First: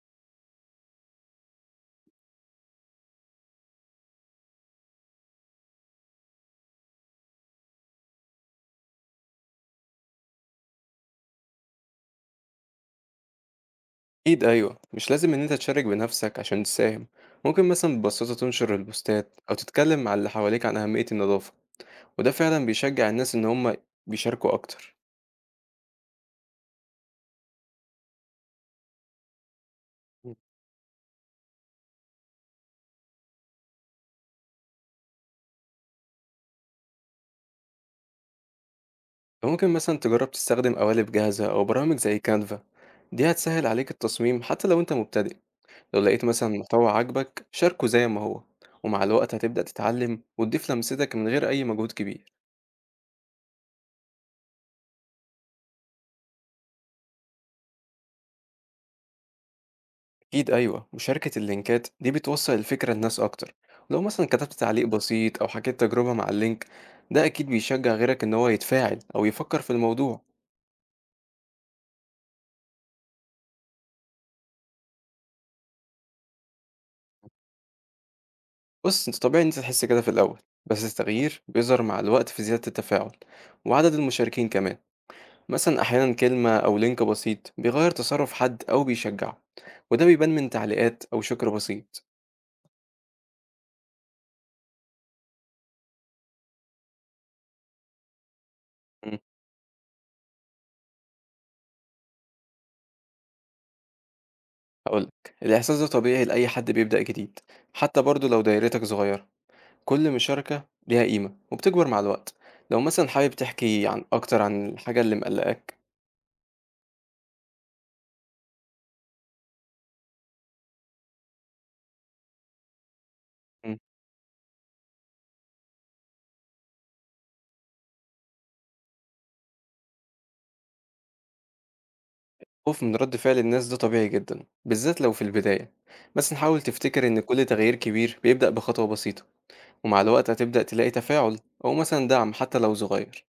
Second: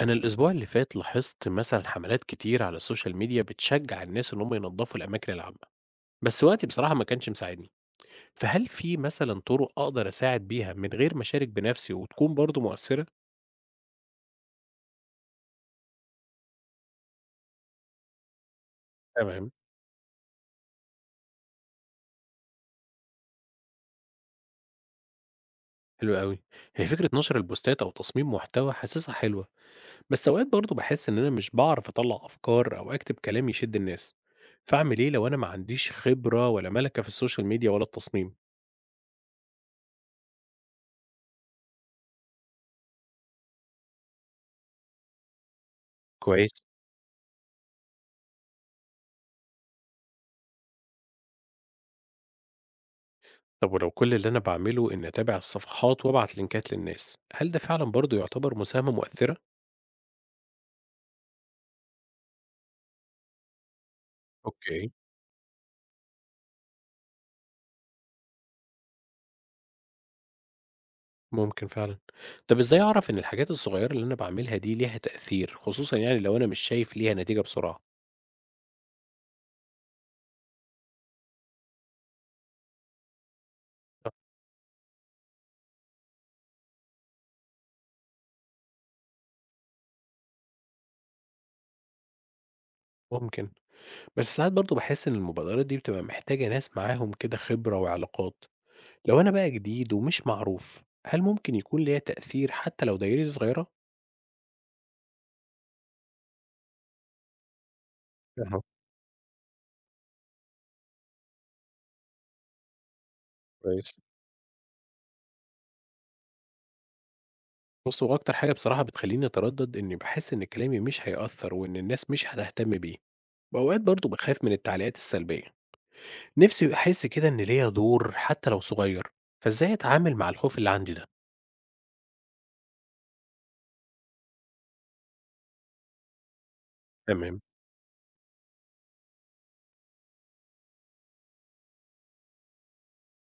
أنا الأسبوع اللي فات لاحظت مثلا حملات كتير على السوشيال ميديا بتشجع الناس إن هم ينظفوا الأماكن العامة، بس وقتي بصراحة ما كانش مساعدني، فهل في مثلا طرق أقدر أساعد بيها من غير ما أشارك بنفسي وتكون برضه مؤثرة؟ أكيد أيوة، مش لازم إن أنت تشارك بنفسك عشان تساهم. ممكن مثلا ببساطة تنشر البوستات تمام، أو تتكلم مع اللي حواليك عن أهمية النظافة، وده فعلا بيشجع الناس إن هما بيشاركوا أكتر. حلو أوي، هي فكرة نشر البوستات أو تصميم محتوى حاسسها حلوة، بس مم. أوقات برضه بحس إن أنا مش بعرف أطلع أفكار أو أكتب كلام يشد الناس، فأعمل إيه لو أنا ما عنديش خبرة ولا ملكة في السوشيال ميديا ولا التصميم؟ فممكن مثلا تجرب تستخدم قوالب جاهزة أو برامج زي كانفا، دي هتسهل عليك التصميم حتى لو أنت مبتدئ. لو لقيت مثلا كويس. محتوى عاجبك شاركه زي ما هو، ومع الوقت هتبدأ تتعلم وتضيف لمستك من غير أي مجهود كبير. طب ولو كل اللي أنا باعمله إني أتابع الصفحات وأبعت لينكات للناس، هل ده فعلا برضه يعتبر مساهمة مؤثرة؟ أكيد أيوة، مشاركة اللينكات دي بتوصل الفكرة لناس أكتر. لو مثلا كتبت تعليق اوكي، بسيط أو حكيت تجربة مع اللينك، ده أكيد بيشجع غيرك إن هو يتفاعل أو يفكر في الموضوع. ممكن فعلا. طب إزاي أعرف إن الحاجات الصغيرة اللي أنا بعملها دي ليها تأثير، خصوصا لو أنا مش شايف ليها نتيجة بسرعة؟ بص، أنت طبيعي إن أنت تحس كده في الأول، بس التغيير بيظهر مع الوقت في زيادة التفاعل وعدد المشاركين كمان. مثلا أحيانا كلمة أو لينك بسيط بيغير تصرف حد أو بيشجعه، وده بيبان من تعليقات أو شكر بسيط. ممكن، بس ساعات برضه بحس إن المبادرات دي بتبقى محتاجة ناس معاهم كده خبرة وعلاقات، أمم، لو أنا بقى جديد ومش معروف، هل ممكن يكون ليها تأثير حتى لو دايرتي صغيرة؟ هقولك، الإحساس ده طبيعي لأي حد بيبدأ جديد. حتى برضه لو أها. دايرتك صغيرة، كل مشاركة ليها قيمة وبتكبر مع الوقت. لو مثلا حابب تحكي كويس. عن أكتر عن الحاجة اللي مقلقاك. بُص، هو أكتر حاجة بصراحة بتخلّيني أتردد إني باحس إن كلامي مش هيأثّر وإن الناس مش هتهتم بيه، مم. وأوقات برضه باخاف من التعليقات السلبية. نفسي أحس كده إن ليّا دور حتى لو صغير، فإزاي أتعامل مع الخوف اللي عندي ده؟ خوف من رد فعل الناس ده طبيعي جدا بالذات لو في البداية، بس نحاول تفتكر إن تمام، كل تغيير كبير بيبدأ بخطوة بسيطة. ومع الوقت هتبدأ تلاقي تفاعل أو مثلا دعم حتى لو صغير،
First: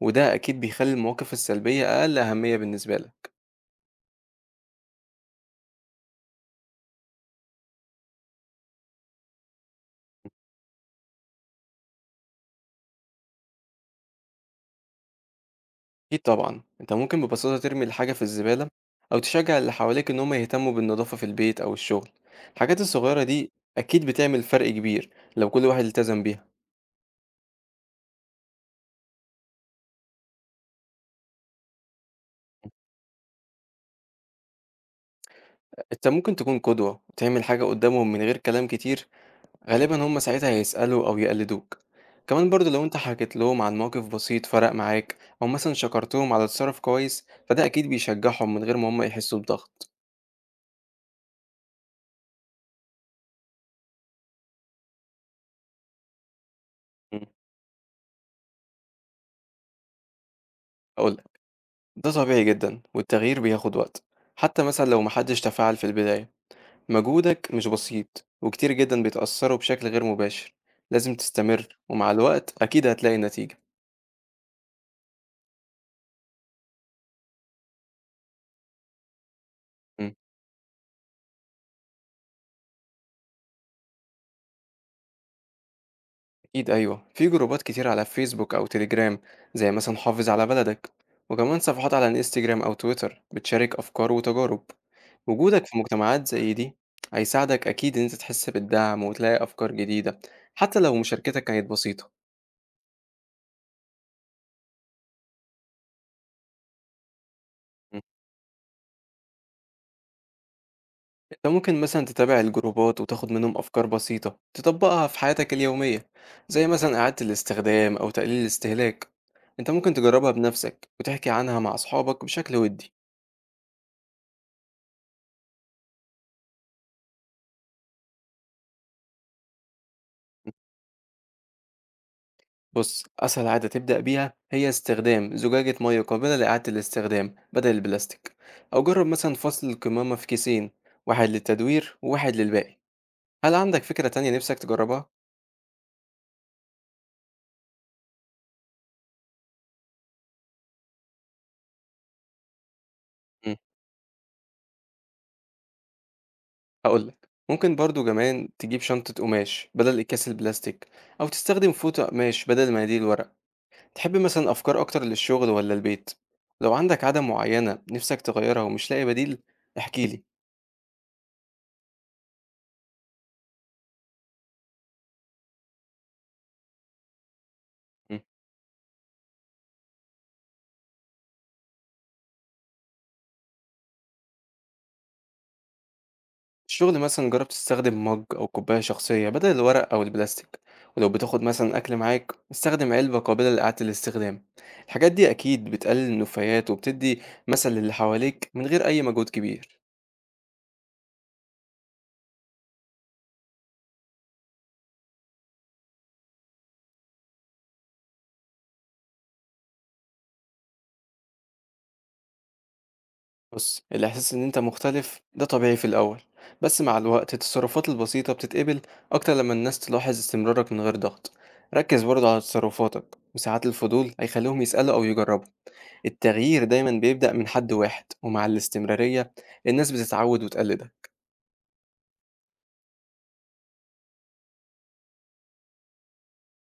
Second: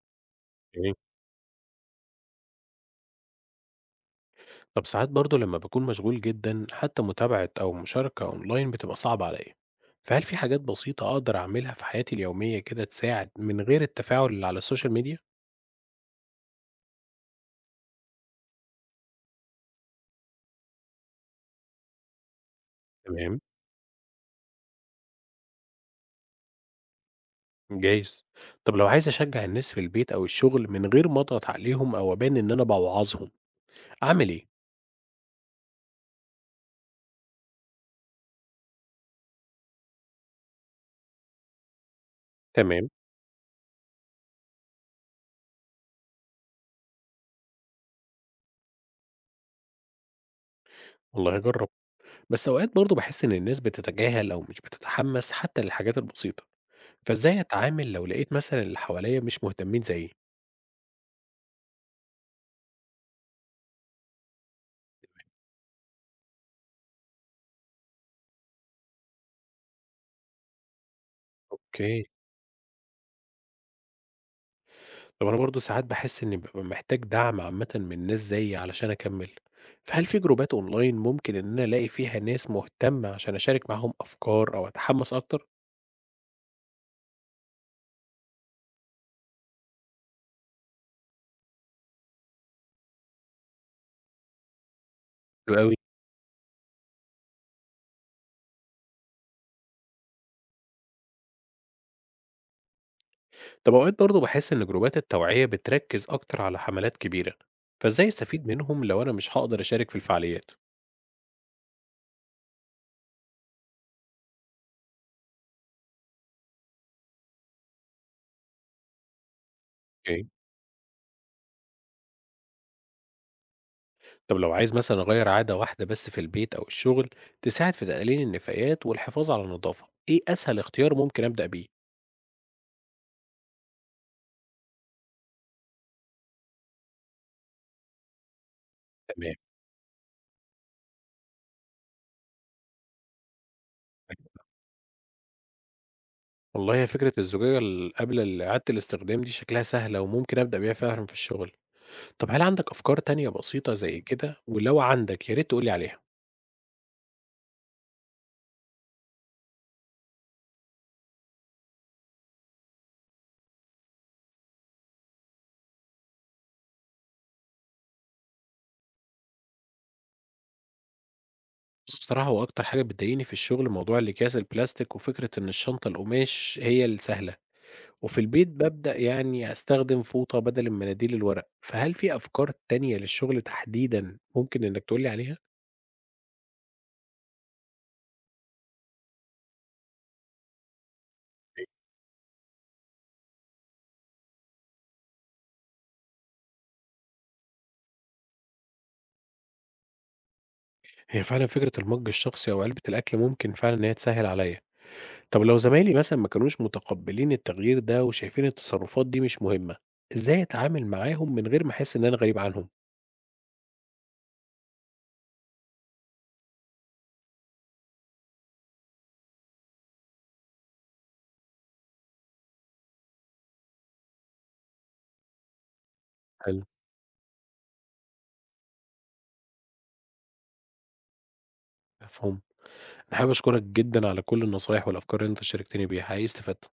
وده أكيد بيخلي جميل. المواقف السلبية أقل أهمية بالنسبة لك. طب ساعات برضه لمّا باكون مشغول جدًا حتى متابعة أو مشاركة أونلاين بتبقى صعبة عليّا، فهل في حاجات بسيطة أقدر أعملها في حياتي اليومية كده تساعد من غير التفاعل اللي على السوشيال ميديا؟ أكيد طبعًا، أنت ممكن ببساطة ترمي الحاجة في الزبالة أو تشجّع اللي حواليك إن هم يهتموا بالنضافة في البيت أو الشغل. الحاجات الصغيرة تمام. دي أكيد بتعمل فرق كبير لو كل واحد التزم بيها. جايز. طب لو عايز أشجع الناس في البيت أو الشغل من غير ما أضغط عليهم أو أبان إن أنا بوعظهم أعمل إيه؟ أنت ممكن تكون قدوة وتعمل حاجة قدّامهم من غير كلام كتير، غالبًا هم ساعتها هيسألوا أو يقلدوك. كمان برضه لو تمام، أنت حكيت لهم عن موقف بسيط فرق معاك أو مثلًا شكرتهم على تصرُّف كويس، فده أكيد بيشجّعهم من غير ما هم يحسّوا بضغط. والله هجرب. بس أوقات برضه بحس إن الناس بتتجاهل أو مش بتتحمس حتى للحاجات البسيطة، إمم، فإزاي أتعامل لو لقيت مثلا اللي حواليا مش مهتمين زيي؟ هاقول لك، ده طبيعي جدًا والتغيير بياخد وقت، حتى مثلًا لو ما حدش تفاعل في البداية. مجهودك مش بسيط، وكتير جدًا بيتأثّروا بشكل غير مباشر. لازم تستمر، اوكي. ومع الوقت أكيد هتلاقي نتيجة. طب أنا برضه ساعات بحس إني ببقى محتاج دعم عامة من ناس زيي علشان أكمل، فهل إمم، في جروبات أونلاين ممكن إن أنا ألاقي فيها ناس مهتمة عشان أشارك معاهم أفكار أو أتحمس أكتر؟ أكيد أيوه، في جروبات كتير على فيسبوك أو تليجرام، زي مثلًا حافظ على بلدك، وكمان صفحات على الإنستجرام أو تويتر بتشارك أفكار وتجارب. حلو وجودك أوي. في مجتمعات زي دي هيساعدك أكيد إن أنت تحس بالدعم وتلاقي أفكار جديدة، حتى لو مشاركتك كانت بسيطة. طب أوقات برضه باحس إن جروبات التوعية بتركز أكتر على حملات كبيرة، فإزاي أستفيد منهم لو أنا مش هاقدر أشارك في الفعاليات؟ انت ممكن مثلا تتابع الجروبات وتاخد منهم أفكار بسيطة تطبقها في حياتك اليومية، زي مثلا إعادة الاستخدام أو تقليل الاستهلاك. انت ممكن اوكي. تجربها بنفسك وتحكي عنها مع أصحابك بشكل ودي. طب لو عايز مثلا أغير عادة واحدة بس في البيت أو الشغل تساعد في تقليل النفايات والحفاظ على النظافة، إيه أسهل اختيار ممكن أبدأ بيه؟ بص، أسهل عادة تبدأ بيها هي استخدام زجاجة مية قابلة لإعادة الاستخدام بدل البلاستيك، أو جرب تمام. مثلا فصل القمامة في كيسين، واحد للتدوير وواحد للباقي. هل عندك فكرة تانية نفسك تجربها؟ والله هي فكرة الزجاجة قبل إعادة الاستخدام دي شكلها سهلة وممكن أبدأ بيها فعلا في الشغل، طب هل عندك أفكار تانية بسيطة زي كده؟ ولو عندك يا ريت تقولي عليها. هاقول لك، ممكن برضه كمان تجيب شنطة قماش بدل أكياس البلاستيك، أو تستخدم فوطة قماش بدل مناديل الورق. تحب مثلًا أفكار أكتر للشغل والّا البيت؟ لو عندك عادة معينة نِفْسك تغيّرها ومش لاقي بديل، احكِ لي. بُص، بصراحة هو أكتر حاجة بتضايقني في الشغل موضوع الأكياس البلاستيك، وفكرة إن الشنطة القماش هي السهلة، وفي إمم. البيت بابدأ أستخدم فوطة بدل المناديل الورق، فهل في أفكار تانية للشغل تحديدًا ممكن إنك تقول لي عليها؟ الشغل مثلًا جرّب تستخدم مَج أو كوباية شخصية بدل الورق أو البلاستيك، ولو بتاخد مثلًا أكل معاك، استخدم علبة قابلة لإعادة الاستخدام. الحاجات دي أكيد بتقلل النفايات وبتدّي مثل للي حواليك من غير أي مجهود كبير. هي فعلًا فكرة المَج الشخصي أو علبة الأكل ممكن فعلًا إن هي تسهِّل عليَّ، طب لو زمايلي مثلًا ما كانوش متقبلين التغيير ده وشايفين التصرفات دي مش مهمة، إزاي أتعامل معاهم من غير ما أحس إن أنا غريب عنهم؟ بص، الإحساس إن أنت مختلف ده طبيعي في الأول، بس مع الوقت التصرفات البسيطة بتتقبل أكتر لما الناس تلاحظ استمرارك من غير ضغط. ركز برضه على تصرفاتك، وساعات الفضول هيخليهم يسألوا أو يجربوا. حلو، التغيير دايما بيبدأ من حد واحد، ومع الاستمرارية الناس بتتعود وتقلدك. مفهوم. أنا حابب أشكرك جدًا على كل النصايح والأفكار اللي أنت شاركتني بيها، حقيقي استفدت.